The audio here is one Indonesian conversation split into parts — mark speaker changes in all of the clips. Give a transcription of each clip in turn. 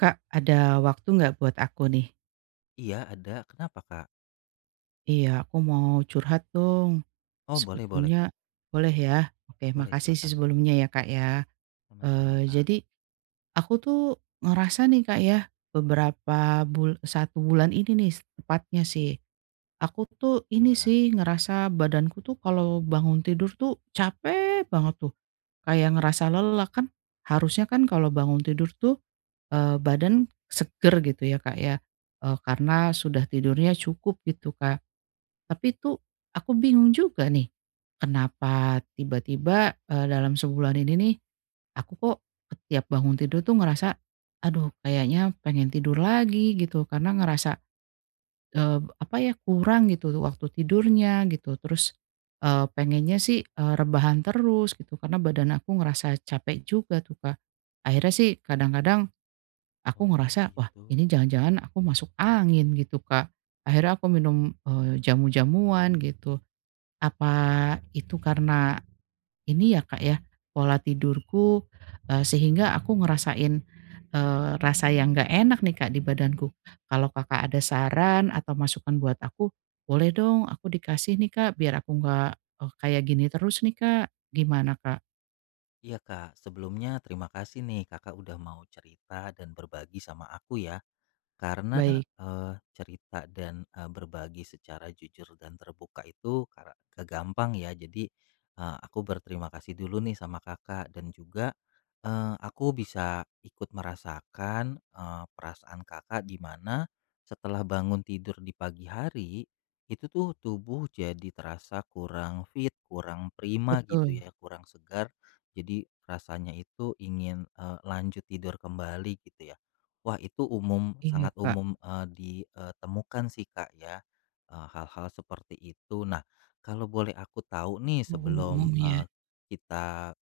Speaker 1: Kak, ada waktu nggak buat aku nih?
Speaker 2: Iya ada, kenapa Kak?
Speaker 1: Iya, aku mau curhat dong.
Speaker 2: Oh boleh boleh,
Speaker 1: Sebetulnya boleh ya? Oke,
Speaker 2: boleh
Speaker 1: makasih sih
Speaker 2: silakan.
Speaker 1: sebelumnya ya Kak ya.
Speaker 2: Sama-sama
Speaker 1: Eee,
Speaker 2: Kak,
Speaker 1: jadi aku tuh ngerasa nih Kak ya, beberapa satu bulan ini nih tepatnya sih, aku tuh ini
Speaker 2: iya.
Speaker 1: sih ngerasa badanku tuh kalau bangun tidur tuh capek banget tuh, kayak ngerasa lelah. Kan harusnya kan kalau bangun tidur tuh badan seger gitu ya, Kak, ya, karena sudah tidurnya cukup gitu, Kak. Tapi itu aku bingung juga nih, kenapa tiba-tiba, dalam sebulan ini nih aku kok setiap bangun tidur tuh ngerasa, aduh kayaknya pengen tidur lagi gitu karena ngerasa, apa ya, kurang gitu waktu tidurnya gitu. Terus, pengennya sih, rebahan terus gitu karena badan aku ngerasa capek juga tuh, Kak. Akhirnya sih kadang-kadang aku
Speaker 2: Oh
Speaker 1: ngerasa, "Wah, ini
Speaker 2: gitu.
Speaker 1: jangan-jangan aku masuk angin," gitu, Kak. Akhirnya aku minum, jamu-jamuan gitu. Apa itu karena ini ya, Kak, ya, pola tidurku, sehingga aku ngerasain, rasa yang nggak enak nih, Kak, di badanku. Kalau Kakak ada saran atau masukan buat aku, boleh dong aku dikasih nih, Kak, biar aku nggak, kayak gini terus nih, Kak. Gimana, Kak?
Speaker 2: Iya Kak, sebelumnya terima kasih nih Kakak udah mau cerita dan berbagi sama aku ya. Karena,
Speaker 1: Baik,
Speaker 2: Cerita dan, berbagi secara jujur dan terbuka itu kara gak gampang ya. Jadi, aku berterima kasih dulu nih sama Kakak dan juga, aku bisa ikut merasakan, perasaan Kakak di mana setelah bangun tidur di pagi hari, itu tuh tubuh jadi terasa kurang fit, kurang prima gitu
Speaker 1: betul.
Speaker 2: ya, kurang segar. Jadi rasanya itu ingin, lanjut tidur kembali gitu ya. Wah, itu umum,
Speaker 1: Iya,
Speaker 2: sangat
Speaker 1: Kak.
Speaker 2: umum, ditemukan sih, Kak, ya, hal-hal seperti itu. Nah, kalau boleh aku tahu nih sebelum,
Speaker 1: Umum ya.
Speaker 2: eee, kita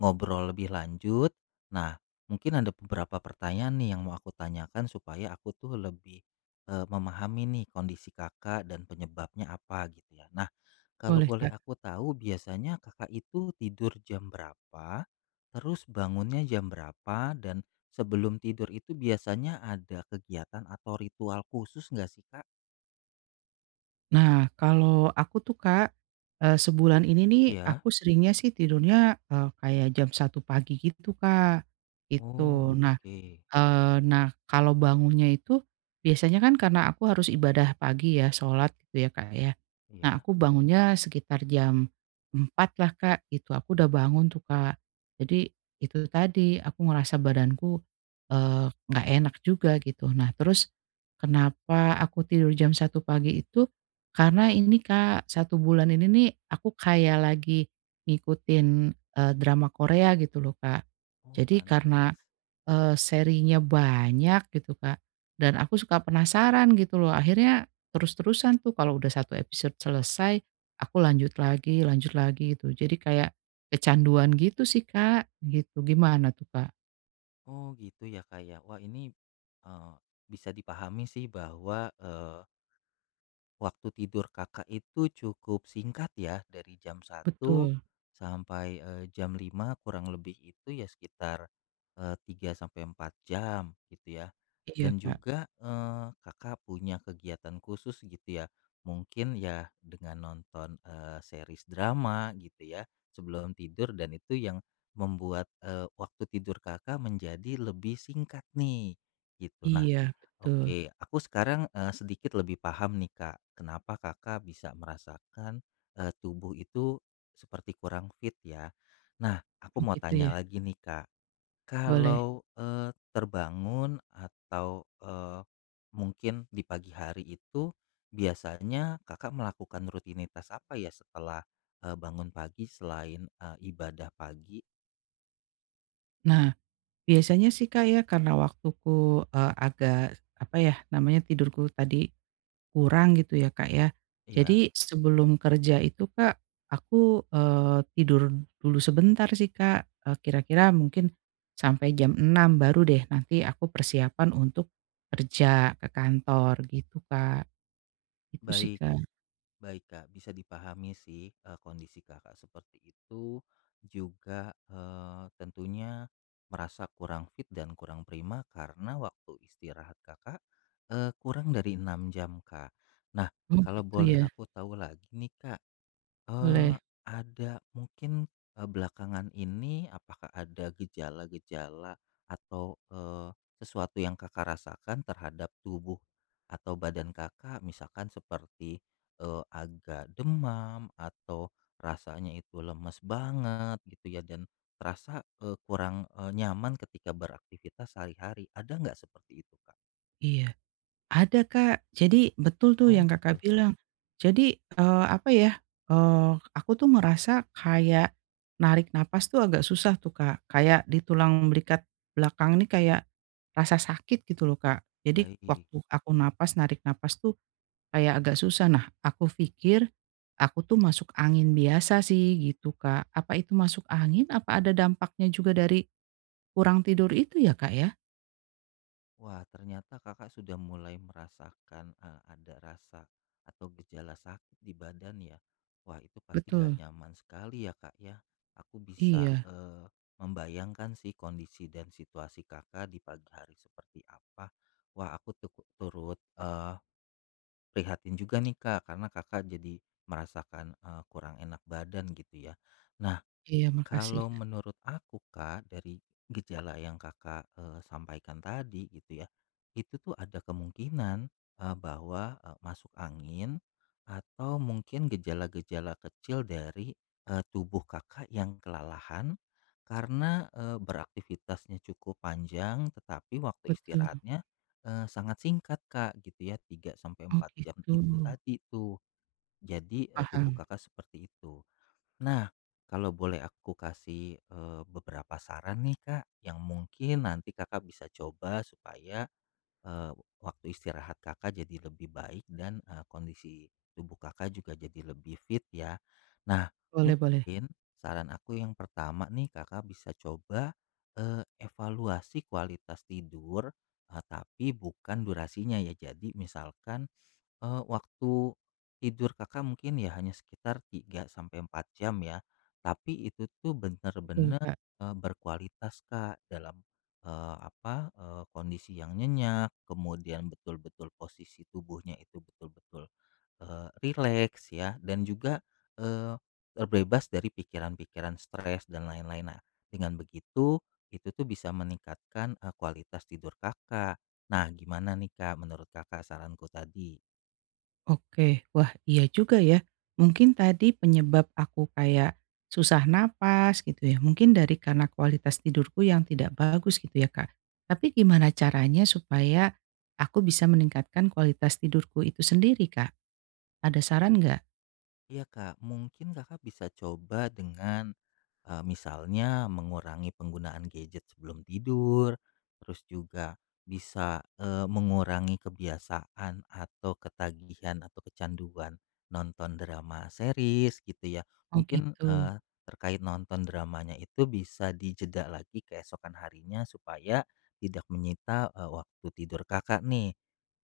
Speaker 2: ngobrol lebih lanjut. Nah, mungkin ada beberapa pertanyaan nih yang mau aku tanyakan supaya aku tuh lebih memahami nih kondisi kakak dan penyebabnya apa gitu ya. Nah, kalau
Speaker 1: Boleh,
Speaker 2: boleh
Speaker 1: Kak.
Speaker 2: aku tahu biasanya kakak itu tidur jam berapa, terus bangunnya jam berapa, dan sebelum tidur itu biasanya ada kegiatan atau ritual khusus nggak sih kak?
Speaker 1: Nah, kalau aku tuh Kak, sebulan ini nih
Speaker 2: Ya.
Speaker 1: aku seringnya sih tidurnya, kayak jam satu pagi gitu Kak, gitu.
Speaker 2: Oh,
Speaker 1: Nah
Speaker 2: oke.
Speaker 1: nah, kalau bangunnya itu, biasanya kan karena aku harus ibadah pagi ya, sholat gitu ya, Kak, ya. Nah
Speaker 2: Ya.
Speaker 1: aku bangunnya sekitar jam 4 lah, Kak, gitu. Aku udah bangun tuh, Kak. Jadi itu tadi, aku ngerasa badanku, nggak enak juga gitu. Nah terus kenapa aku tidur jam satu pagi itu, karena ini, Kak, satu bulan ini nih aku kayak lagi ngikutin, drama Korea gitu loh, Kak.
Speaker 2: Oh,
Speaker 1: Jadi karena
Speaker 2: pantes.
Speaker 1: Serinya banyak gitu, Kak, dan aku suka penasaran gitu loh. Akhirnya terus-terusan tuh kalau udah satu episode selesai, aku lanjut lagi gitu. Jadi kayak kecanduan gitu sih, Kak, gitu. Gimana tuh, Kak?
Speaker 2: Oh gitu ya Kak ya. Wah ini, eee, bisa dipahami sih bahwa, waktu tidur Kakak itu cukup singkat ya, dari jam satu
Speaker 1: Betul.
Speaker 2: sampai, jam 5 kurang lebih itu ya sekitar, 3 sampai 4 jam gitu ya.
Speaker 1: Iya,
Speaker 2: Dan
Speaker 1: Kak.
Speaker 2: juga, Kakak punya kegiatan khusus gitu ya, mungkin ya dengan nonton, series drama gitu ya sebelum tidur dan itu yang membuat, waktu tidur Kakak menjadi lebih singkat nih, gitu. Nah,
Speaker 1: Iya, betul.
Speaker 2: oke, aku sekarang sedikit lebih paham nih Kak, kenapa Kakak bisa merasakan tubuh itu seperti kurang fit ya. Nah, aku
Speaker 1: Oh,
Speaker 2: mau
Speaker 1: gitu
Speaker 2: tanya
Speaker 1: ya?
Speaker 2: lagi nih Kak,
Speaker 1: Boleh.
Speaker 2: kalau terbangun atau mungkin di pagi hari itu biasanya Kakak melakukan rutinitas apa ya setelah bangun pagi selain ibadah pagi
Speaker 1: Nah, biasanya sih, Kak, ya karena waktuku, agak, apa ya namanya, tidurku tadi kurang gitu ya, Kak, ya.
Speaker 2: ya?
Speaker 1: Jadi sebelum kerja itu, Kak, aku, tidur dulu sebentar sih, Kak, kira-kira mungkin sampai jam enam baru deh nanti aku persiapan untuk kerja ke kantor gitu, Kak. Itu sih,
Speaker 2: Baik.
Speaker 1: Kak.
Speaker 2: Baik Kak, bisa dipahami sih, kondisi Kakak seperti itu, juga, tentunya merasa kurang fit dan kurang prima karena waktu istirahat Kakak, kurang dari 6 jam Kak. Nah,
Speaker 1: Oh
Speaker 2: kalau
Speaker 1: gitu
Speaker 2: boleh
Speaker 1: ya?
Speaker 2: aku tahu lagi nih Kak, eh
Speaker 1: Boleh?
Speaker 2: ada mungkin, belakangan ini apakah ada gejala-gejala atau, sesuatu yang Kakak rasakan terhadap tubuh atau badan Kakak misalkan seperti, agak demam atau rasanya itu lemes banget gitu ya dan terasa, kurang, nyaman ketika beraktivitas sehari-hari, ada nggak seperti itu, Kak?
Speaker 1: Iya. Ada, Kak. Jadi betul tuh
Speaker 2: Oh
Speaker 1: yang Kakak
Speaker 2: gitu,
Speaker 1: bilang. Jadi, apa ya, aku tuh ngerasa kayak narik napas tuh agak susah tuh, Kak. Kayak di tulang belikat belakang nih kayak rasa sakit gitu loh, Kak. Jadi
Speaker 2: baik.
Speaker 1: waktu aku napas, narik napas tuh kayak agak susah. Nah, aku pikir aku tuh masuk angin biasa sih gitu, Kak. Apa itu masuk angin? Apa ada dampaknya juga dari kurang tidur itu ya, Kak, ya?
Speaker 2: Wah, ternyata Kakak sudah mulai merasakan, ada rasa atau gejala sakit di badan ya. Wah, itu pasti nggak
Speaker 1: Betul.
Speaker 2: nyaman sekali ya, Kak, ya. Aku bisa,
Speaker 1: Iya.
Speaker 2: membayangkan sih kondisi dan situasi Kakak di pagi hari seperti apa. Wah, aku tuku turut, prihatin juga nih, Kak, karena Kakak jadi merasakan, kurang enak badan gitu ya. Nah,
Speaker 1: Iya, makasih,
Speaker 2: kalau
Speaker 1: Kak.
Speaker 2: menurut aku Kak, dari gejala yang Kakak, sampaikan tadi gitu ya, itu tuh ada kemungkinan, bahwa masuk angin atau mungkin gejala-gejala kecil dari, tubuh Kakak yang kelelahan karena, beraktivitasnya cukup panjang tetapi waktu
Speaker 1: Betul.
Speaker 2: istirahatnya, sangat singkat Kak gitu ya 3 sampai
Speaker 1: Oh
Speaker 2: empat jam
Speaker 1: gitu,
Speaker 2: itu tadi tuh. Jadi, tubuh
Speaker 1: paham.
Speaker 2: Kakak seperti itu. Nah, kalau boleh aku kasih, beberapa saran nih, Kak, yang mungkin nanti Kakak bisa coba supaya, eee, waktu istirahat Kakak jadi lebih baik dan, kondisi tubuh Kakak juga jadi lebih fit ya. Nah,
Speaker 1: Boleh boleh.
Speaker 2: mungkin saran aku yang pertama nih, Kakak bisa coba, evaluasi kualitas tidur, tapi bukan durasinya ya. Jadi misalkan waktu tidur Kakak mungkin ya hanya sekitar 3 sampai 4 jam ya, tapi itu tuh
Speaker 1: Betul,
Speaker 2: bener-bener,
Speaker 1: Kak.
Speaker 2: berkualitas Kak dalam, apa, kondisi yang nyenyak, kemudian betul-betul posisi tubuhnya itu betul-betul, rileks ya dan juga, eee, terbebas dari pikiran-pikiran stres dan lain-lain. Nah, dengan begitu itu tuh bisa meningkatkan, kualitas tidur Kakak. Nah, gimana nih Kak menurut Kakak saranku tadi?
Speaker 1: Oke. Wah, iya juga ya. Mungkin tadi penyebab aku kayak susah napas gitu ya, mungkin dari karena kualitas tidurku yang tidak bagus gitu ya, Kak. Tapi gimana caranya supaya aku bisa meningkatkan kualitas tidurku itu sendiri, Kak? Ada saran nggak?
Speaker 2: Iya Kak, mungkin Kakak bisa coba dengan, misalnya mengurangi penggunaan gadget sebelum tidur, terus juga bisa, mengurangi kebiasaan atau ketagihan atau kecanduan nonton drama series gitu ya.
Speaker 1: Oh
Speaker 2: Mungkin,
Speaker 1: gitu,
Speaker 2: terkait nonton dramanya itu bisa dijeda lagi keesokan harinya supaya tidak menyita, waktu tidur Kakak nih.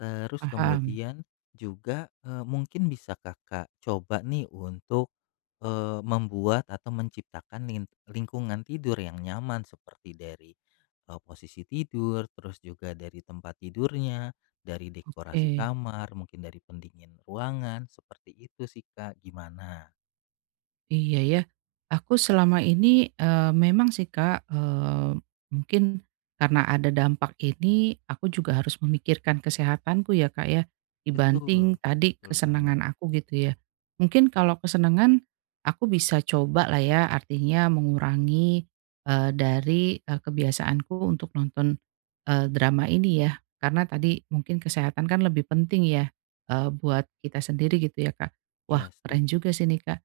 Speaker 2: Terus
Speaker 1: paham.
Speaker 2: kemudian juga, mungkin bisa Kakak coba nih untuk, membuat atau menciptakan lingkungan tidur yang nyaman seperti dari, posisi tidur, terus juga dari tempat tidurnya, dari dekorasi
Speaker 1: Oke.
Speaker 2: kamar, mungkin dari pendingin ruangan, seperti itu sih Kak, gimana?
Speaker 1: Iya ya. Aku selama ini, memang sih Kak, mungkin karena ada dampak ini, aku juga harus memikirkan kesehatanku ya Kak ya,
Speaker 2: Betul,
Speaker 1: dibanting tadi
Speaker 2: betul banget.
Speaker 1: kesenangan aku gitu ya. Mungkin kalau kesenangan, aku bisa coba lah ya, artinya mengurangi, kebiasaanku untuk nonton, drama ini ya. Karena tadi mungkin kesehatan kan lebih penting ya, buat kita sendiri gitu ya Kak.
Speaker 2: Iya
Speaker 1: Wah keren
Speaker 2: setuju
Speaker 1: juga
Speaker 2: Kak,
Speaker 1: sih nih Kak.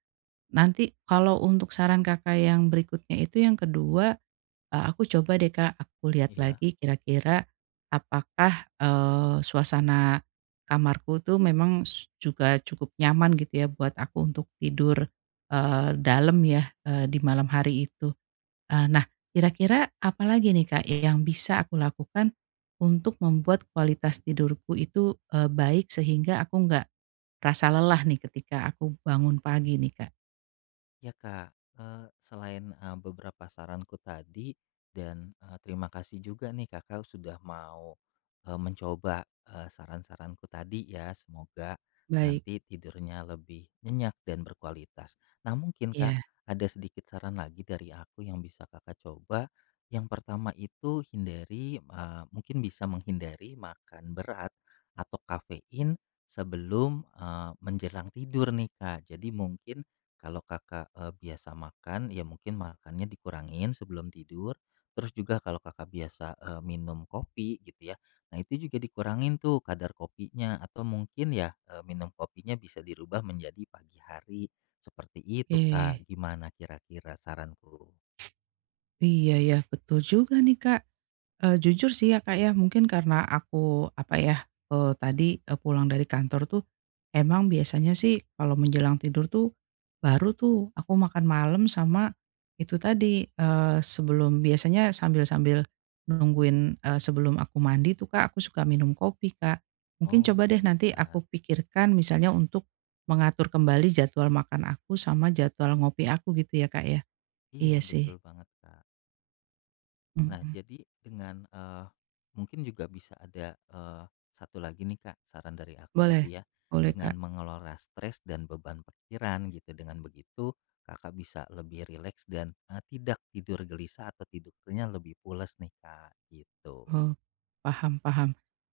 Speaker 1: Nanti kalau untuk saran Kakak yang berikutnya itu yang kedua 2 aku coba deh Kak, aku lihat
Speaker 2: iya.
Speaker 1: lagi kira-kira apakah, suasana kamarku tuh memang juga cukup nyaman gitu ya buat aku untuk tidur, dalam ya, di malam hari itu. Nah kira-kira apalagi nih Kak yang bisa aku lakukan untuk membuat kualitas tidurku itu, baik sehingga aku nggak rasa lelah nih ketika aku bangun pagi nih Kak?
Speaker 2: Ya Kak, selain, beberapa saranku tadi dan, terima kasih juga nih Kakak sudah mau, mencoba, saran-saranku tadi ya. Semoga
Speaker 1: Baik.
Speaker 2: nanti tidurnya lebih nyenyak dan berkualitas. Nah mungkin Kak,
Speaker 1: Iya,
Speaker 2: ada sedikit saran lagi dari aku yang bisa Kakak coba. Yang pertama itu hindari, mungkin bisa menghindari makan berat atau kafein sebelum, menjelang tidur nih Kak. Jadi mungkin kalau Kakak, biasa makan, ya mungkin makannya dikurangin sebelum tidur, terus juga kalau Kakak biasa, minum kopi gitu ya, nah itu juga dikurangin tuh kadar kopinya atau mungkin ya, minum kopinya bisa dirubah menjadi pagi hari, seperti itu Kak,
Speaker 1: oke.
Speaker 2: gimana kira-kira saranku?
Speaker 1: Iya ya, betul juga nih, Kak. Jujur sih ya, Kak, ya, mungkin karena aku, apa ya, pulang dari kantor tuh, emang biasanya sih kalau menjelang tidur tuh, baru tuh aku makan malam sama itu tadi, sebelum biasanya sambil-sambil nungguin, sebelum aku mandi tuh, Kak, aku suka minum kopi, Kak. Mungkin
Speaker 2: Oh
Speaker 1: coba deh nanti
Speaker 2: pantesan,
Speaker 1: aku pikirkan misalnya untuk mengatur kembali jadwal makan aku sama jadwal ngopi aku gitu ya, Kak, ya?
Speaker 2: iya
Speaker 1: Iya sih.
Speaker 2: betul banget Kak. Nah,
Speaker 1: Mhm,
Speaker 2: jadi dengan, mungkin juga bisa ada, satu lagi nih, Kak, saran dari aku gitu
Speaker 1: boleh
Speaker 2: ya.
Speaker 1: boleh,
Speaker 2: Dengan
Speaker 1: Kak.
Speaker 2: mengelola stres dan beban pikiran gitu, dengan begitu Kakak bisa lebih rileks dan, tidak tidur gelisah atau tidurnya lebih pules nih, Kak, gitu.
Speaker 1: Oh, paham paham.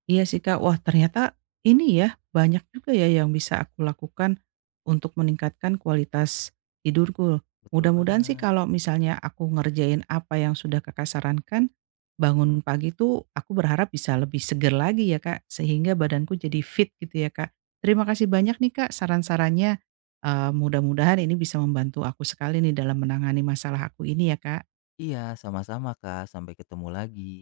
Speaker 1: Iya sih, Kak. Wah, ternyata ini ya, banyak juga ya yang bisa aku lakukan untuk meningkatkan kualitas tidurku.
Speaker 2: Betul
Speaker 1: Mudah-mudahan sih
Speaker 2: banget.
Speaker 1: kalau misalnya aku ngerjain apa yang sudah Kakak sarankan, bangun pagi tuh aku berharap bisa lebih seger lagi ya, Kak, sehingga badanku jadi fit gitu ya, Kak. Terima kasih banyak nih, Kak, saran-sarannya, mudah-mudahan ini bisa membantu aku sekali nih dalam menangani masalah aku ini ya, Kak.
Speaker 2: Iya, sama-sama, Kak, sampai ketemu lagi.